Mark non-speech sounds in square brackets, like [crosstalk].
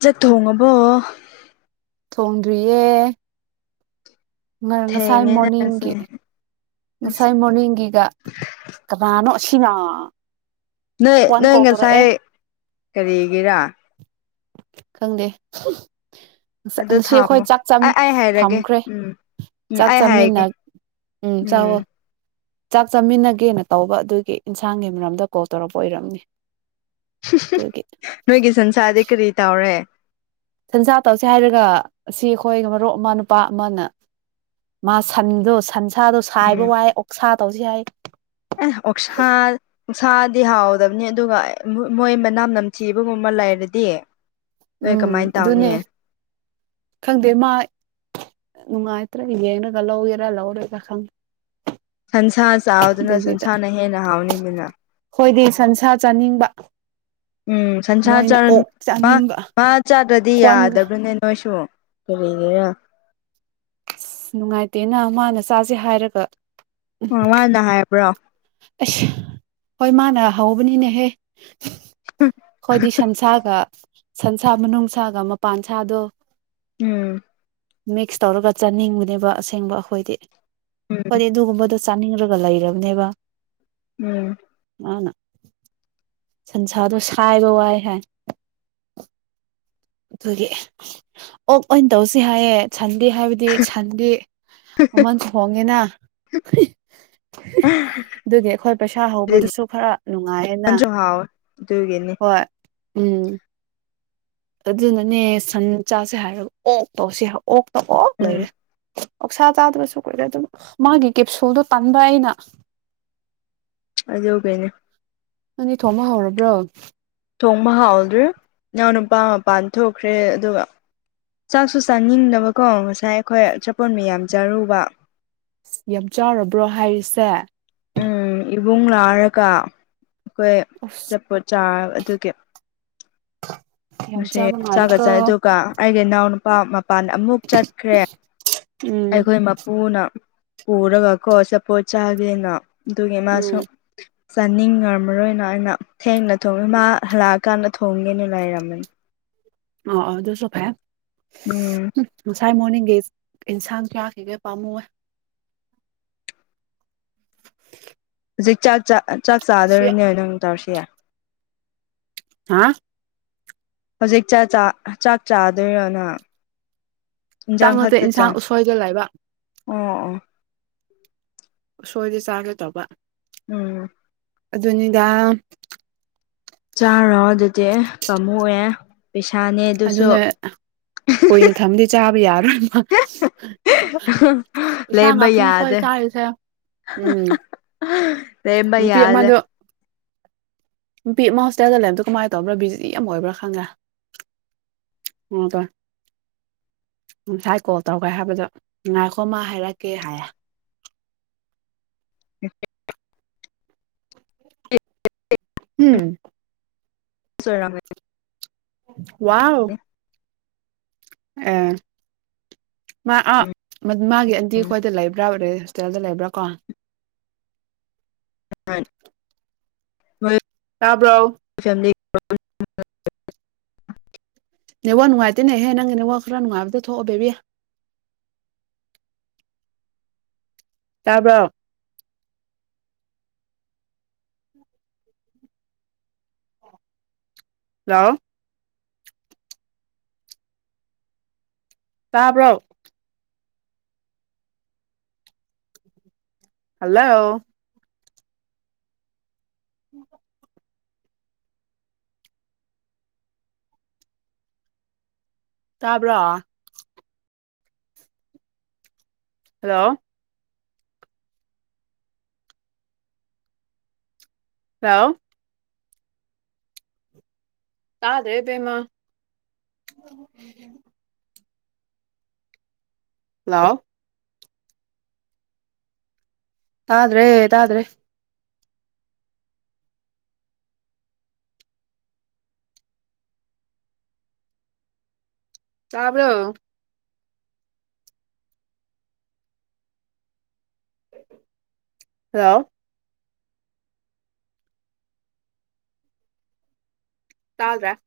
ꯆꯠ ꯊꯣꯡꯉꯕꯣ ꯊꯣꯡꯗ꯭ꯔꯤꯌꯦ ꯉꯁꯥꯏ ꯊꯦꯡꯉꯦꯅ ꯉꯁꯤ ꯃꯣꯔꯅꯤꯡꯒꯤ ꯑꯁ ꯉꯁꯥꯏ ꯃꯣꯔꯅꯤꯡꯒꯤꯒ ꯀꯅꯥꯅꯣ ꯑꯁꯤꯅ ꯅꯣꯏ ꯍ꯭ꯋꯥꯟ ꯅꯣꯏ ꯀꯣꯜ ꯇꯧꯔꯛꯑꯦ ꯉꯁꯥꯏ ꯀꯔꯤꯒꯤꯔꯥ ꯈꯪꯗꯦ ꯑꯗꯨ ꯉꯁꯤ ꯑꯩꯈꯣꯏ ꯊꯥꯝꯃꯣ ꯆꯥꯛ ꯆꯪ ꯑꯩ ꯑꯩ ꯍꯥꯏꯔꯒꯦ ꯊꯝꯈ꯭ꯔꯦ ꯎꯝ ꯎꯝ ꯆꯥꯛ ꯑꯩ ꯆꯥꯃꯤꯟꯅ ꯍꯥꯏꯒꯦ ꯎꯝ ꯆꯥꯋꯣ ꯆꯥꯛ ꯆꯥꯃꯤꯟꯅꯒꯦꯅ ꯇꯧꯕ ꯑꯗꯨꯒꯤ ꯏꯟꯁꯥꯡꯒꯤ ꯃꯔꯝꯗ ꯀꯣꯜ ꯇꯧꯔꯛꯄ ꯑꯣꯏꯔꯝꯅꯤ [inaudible] ꯑꯗꯨꯒꯤ ꯅꯣꯏꯒꯤ ꯁꯟꯁꯥꯗꯤ ꯀꯔꯤ ꯇꯧꯔꯦ ꯁꯟꯁꯥ ꯇꯧꯁꯦ ꯍꯥꯏꯔꯒ ꯑꯁꯤ ꯑꯩꯈꯣꯏ ꯃꯔꯨꯞ ꯑꯃ ꯅꯨꯄꯥ ꯑꯃꯅ ꯃꯥ ꯁꯟꯗꯣ ꯁꯟꯁꯥꯗꯣ ꯁꯥꯏꯕ ꯎꯝ ꯋꯥꯏ ꯑꯣꯛꯁꯥ ꯇꯧꯁꯤ ꯍꯥꯏ ꯑꯦ ꯑꯣꯛꯁꯥ ꯑꯣꯛꯁꯥꯗꯤ ꯍꯥꯎꯗꯕꯅꯤ ꯑꯗꯨꯒ ꯃꯣꯏ ꯃꯅꯝ ꯅꯝꯊꯤꯕꯒꯨꯝꯕ ꯂꯩꯔꯗꯤ ꯅꯣꯏ ꯎꯝ ꯀꯃꯥꯏꯅ ꯇꯧꯅꯤ ꯑꯗꯨꯅꯦ ꯈꯪꯗꯦ ꯃꯥ ꯅꯨꯡꯉꯥꯏꯇ꯭ꯔꯒ ꯌꯦꯡꯉꯒ ꯂꯧꯒꯦꯔꯥ ꯂꯧꯔꯣꯏꯔꯥ ꯈꯪ ꯁꯟꯁꯥ ꯆꯥꯕꯗꯨꯅ ꯁꯟꯁꯥꯅ ꯍꯦꯟꯅ ꯍꯥꯎꯅꯤꯗꯅ ꯍꯣꯏꯗꯤ ꯁꯟꯁꯥ ꯆꯥꯅꯤꯡꯕ ꯎꯝ ꯁꯟꯁꯥ ꯃꯣꯏꯅ ꯆꯟ ꯑꯣꯛ ꯃꯥ ꯆꯥꯅꯤꯡꯕ ꯃꯥ ꯆꯥꯗ꯭ꯔꯗꯤ ꯈ꯭ꯋꯥꯟꯒ ꯌꯥꯗꯕ꯭ꯔꯅꯦ ꯅꯣꯏꯁꯨ ꯀꯔꯤꯅꯤꯔꯥ ꯑꯁ ꯅꯨꯡꯉꯥꯏꯇꯦꯅ ꯃꯥꯅ ꯆꯥꯁꯦ ꯍꯥꯏꯔꯒ [unintelligible] ꯃꯥꯅ ꯍꯥꯏꯕ꯭ꯔꯣ ꯑꯁ ꯍꯣꯏ ꯃꯥꯅ ꯍꯧꯕꯅꯤꯅꯦꯍꯦ ꯈꯣꯏꯗꯤ ꯁꯟꯁꯥꯒ ꯁꯟꯁꯥ ꯃꯅꯨꯡꯁꯥꯒ ꯃꯄꯥꯟ ꯁꯥꯗꯣ ꯎꯝ ꯃꯤꯛꯁ ꯇꯧꯔꯒ ꯆꯥꯅꯤꯡꯕꯅꯦꯕ ꯑꯁꯦꯡꯕ ꯑꯩꯈꯣꯏꯗꯤ ꯎꯝ ꯈꯣꯏꯗꯤ ꯑꯗꯨꯒꯨꯝꯕꯗ ꯆꯥꯅꯤꯡꯔꯒ ꯂꯩꯔꯕꯅꯦꯕ ꯎꯝ ꯃꯥꯅ ꯁꯟꯁꯥꯗꯣ ꯁꯥꯏꯕ ꯋꯥꯏ ꯍꯥꯏ ꯑꯗꯨꯒꯤ ꯑꯣꯛ ꯑꯣꯏꯟ ꯇꯧꯁꯤ ꯍꯥꯏꯌꯦ ꯁꯟꯗꯤ ꯍꯥꯏꯕ ꯗꯤ ꯁꯟꯗꯤ ꯃꯃꯟꯁꯨ ꯍꯣꯡꯉꯦꯅ ꯑꯗꯨꯒꯤ ꯑꯩꯈꯣꯏ ꯄꯩꯁꯥ ꯍꯧꯕꯗꯨꯁꯨ ꯈꯔ ꯅꯨꯡꯉꯥꯏꯌꯦꯅ ꯅꯪꯁꯨ ꯍꯥꯎꯋꯦ ꯑꯗꯨꯒꯤꯅꯤ ꯍꯣꯏ ꯎꯝ ꯑꯗꯨꯅꯅꯦ ꯁꯟ ꯆꯥꯁꯦ ꯍꯥꯏꯔꯒ ꯑꯣꯛꯇꯧꯁꯦ ꯑꯣꯛꯇ ꯑꯣꯛ ꯎꯝ ꯂꯩꯔꯦ ꯑꯣꯛꯁꯥ ꯆꯥꯗꯕꯁꯨ ꯀꯨꯏꯔꯦ ꯑꯗꯨꯝ ꯃꯥꯒꯤ ꯀꯦꯞꯁꯨꯜꯗꯨ ꯇꯟꯕ ꯑꯩꯅ ꯑꯗꯨꯒꯤꯅꯦ ꯅꯪꯗꯤ ꯊꯣꯡꯕ ꯍꯧꯔꯕ꯭ꯔꯣ ꯊꯣꯡꯕ ꯍꯥꯎꯗ꯭ꯔꯤ ꯏꯅꯥꯎ ꯅꯨꯄꯥ ꯃꯄꯥꯟ ꯊꯣꯛꯈ꯭ꯔꯦ ꯑꯗꯨꯒ ꯆꯥꯛꯁꯨ ꯆꯥꯅꯤꯡꯗꯕꯀꯣ ꯉꯁꯥꯏ ꯑꯩꯈꯣꯏ ꯑꯆꯥꯄꯣꯠ ꯃꯌꯥꯝ ꯆꯥꯔꯨꯕ ꯌꯥꯝ ꯆꯥꯎꯔꯕ꯭ꯔꯣ ꯍꯥꯏꯔꯤꯁꯦ ꯎꯝ ꯏꯕꯨꯡ [unintelligible] ꯑꯩꯈꯣꯏ ꯑꯨꯁ ꯑꯆꯥꯄꯣꯠ ꯆꯥ ꯑꯗꯨꯒꯤ ꯌꯥꯝ ꯃꯁꯦ ꯆꯥꯕ ꯆꯥꯛꯀ ꯃꯥꯜꯂꯦꯀꯣ ꯆꯥꯏ ꯑꯗꯨꯒ ꯑꯩꯒꯤ ꯏꯅꯥꯎꯅꯨꯄꯥ ꯃꯄꯥꯟ ꯑꯃꯨꯛ ꯆꯠꯈ꯭ꯔꯦ ꯎꯝ ꯑꯩꯈꯣꯏ ꯄꯨꯅ ꯄꯨꯔꯒ ꯀꯣ ꯑꯆꯥꯄꯣꯠ ꯆꯥꯒꯦꯅ ꯑꯗꯨꯒꯤ ꯃꯥꯁꯨ ꯎꯝ ꯆꯥꯅꯤꯡꯉꯝꯃꯔꯣꯏꯅ ꯑꯩꯅ ꯊꯦꯡꯅ ꯊꯣꯡꯉꯦ ꯃꯥ ꯍꯜꯂꯛꯑꯀꯥꯟꯗ ꯊꯣꯡꯒꯦꯅ ꯂꯩꯔꯝꯕꯅꯤ ꯑꯣ ꯑꯣ ꯑꯗꯨꯁꯨ ꯐꯩ ꯎꯝ ꯉꯁꯥꯏ ꯃꯣꯔꯅꯤꯡꯒꯤ ꯏꯟ ꯏꯟꯁꯥꯡ ꯀꯥꯈꯤꯒꯩ ꯄꯥꯝꯃꯨꯋꯦ ꯍꯧꯖꯤꯛ ꯆꯥꯛ ꯆꯥꯛ ꯁꯤ ꯆꯥꯗꯧꯔꯤꯅꯦ ꯅꯪ ꯇꯧꯔꯁꯤ ꯌꯥ ꯍꯥ ꯍꯧꯖꯤꯛ ꯆ ꯆ ꯆꯥꯛ ꯆꯥꯗꯣꯏꯔꯅ ꯆꯥꯡ ꯅꯠꯇꯦ ꯏꯟꯁꯥꯡ ꯎꯁꯣꯏꯗ ꯂꯩꯕ ꯑꯣ ꯎ ꯁꯣꯏꯗꯤ ꯆꯥꯒꯦ ꯇꯧꯕ ꯎꯝ ꯑꯗꯨꯅꯤꯗ ꯆꯥꯔꯣ ꯑꯗꯨꯗꯤ ꯄꯥꯝꯃꯨꯏꯑꯦ ꯄꯩꯁꯥꯅꯦ ꯑꯗꯨꯁꯨ ꯑꯗꯨꯅ ꯀꯨꯏꯅ ꯊꯝꯗꯤ ꯆꯥꯕ ꯌꯥꯔꯣꯏ ꯏꯁꯥ ꯂꯦꯝꯕ ꯉꯥꯛꯇꯅꯦ ꯈꯣꯏ ꯌꯥꯗꯦ ꯆꯥꯔꯤꯁꯦ ꯎꯝ ꯂꯦꯝꯕ ꯅꯨꯄꯤ ꯌꯥꯗꯦ ꯃꯗ ꯅꯨꯄꯤ ꯑꯃꯥ ꯍꯣꯁꯇꯦꯜꯗ ꯂꯩꯝꯇꯣ ꯀꯃꯥꯏꯅ ꯇꯧꯕꯔꯥ ꯕꯤꯖꯤ ꯑꯃ ꯑꯣꯏꯕ꯭ꯔ ꯈꯪ꯭ꯗꯦ ꯍꯨꯝꯗ ꯉꯁꯥꯏ ꯀꯣꯜ ꯇꯧꯒꯦ ꯍꯥꯏꯕꯗꯣ ꯉꯥꯏꯈꯣ ꯃꯥ ꯍꯥꯏꯔꯛꯀꯦ ꯍꯥꯏꯌꯦ ꯎꯝ ꯆꯣꯏꯔꯝꯃꯦ ꯋꯥꯎ ꯑ ꯃꯥ ꯑꯥ ꯃꯥꯒꯤ ꯑꯟꯗꯤ ꯑꯩꯈꯣꯏꯗ ꯂꯩꯕ꯭ꯔꯥ ꯑꯣꯔ ꯍꯣꯁꯇꯦꯜꯗ ꯂꯩꯕ꯭ꯔꯥ ꯀꯣ [inaudible] ꯇꯥꯕ꯭ꯔꯣ ꯆꯥꯅꯤꯕꯥꯔꯣ ꯅꯋꯥ ꯅꯨꯉꯥꯏꯇꯅꯦꯍꯦ ꯅꯦꯋꯥ ꯛ ꯅꯨꯉꯥꯏꯕꯣ ꯊꯣꯛꯑꯣ ꯕꯦꯕꯤ ꯇꯥꯕ꯭ꯔꯣ ꯂꯥꯑꯣ ꯇꯥꯕ꯭ꯔꯣ ꯍꯜꯂꯣ [inaudible] ꯇꯥꯕ꯭ꯔꯥ ꯍꯜꯂꯣ ꯍꯜꯂꯣ ꯇꯥꯗꯦ ꯕꯦꯝꯃ ꯍꯜꯂꯣ ꯇꯥꯗꯔꯦ ꯇꯥꯗꯔꯦ ꯇꯥꯕ꯭ꯔꯣ ꯍꯜꯂꯣ ꯇꯥꯗꯔꯦ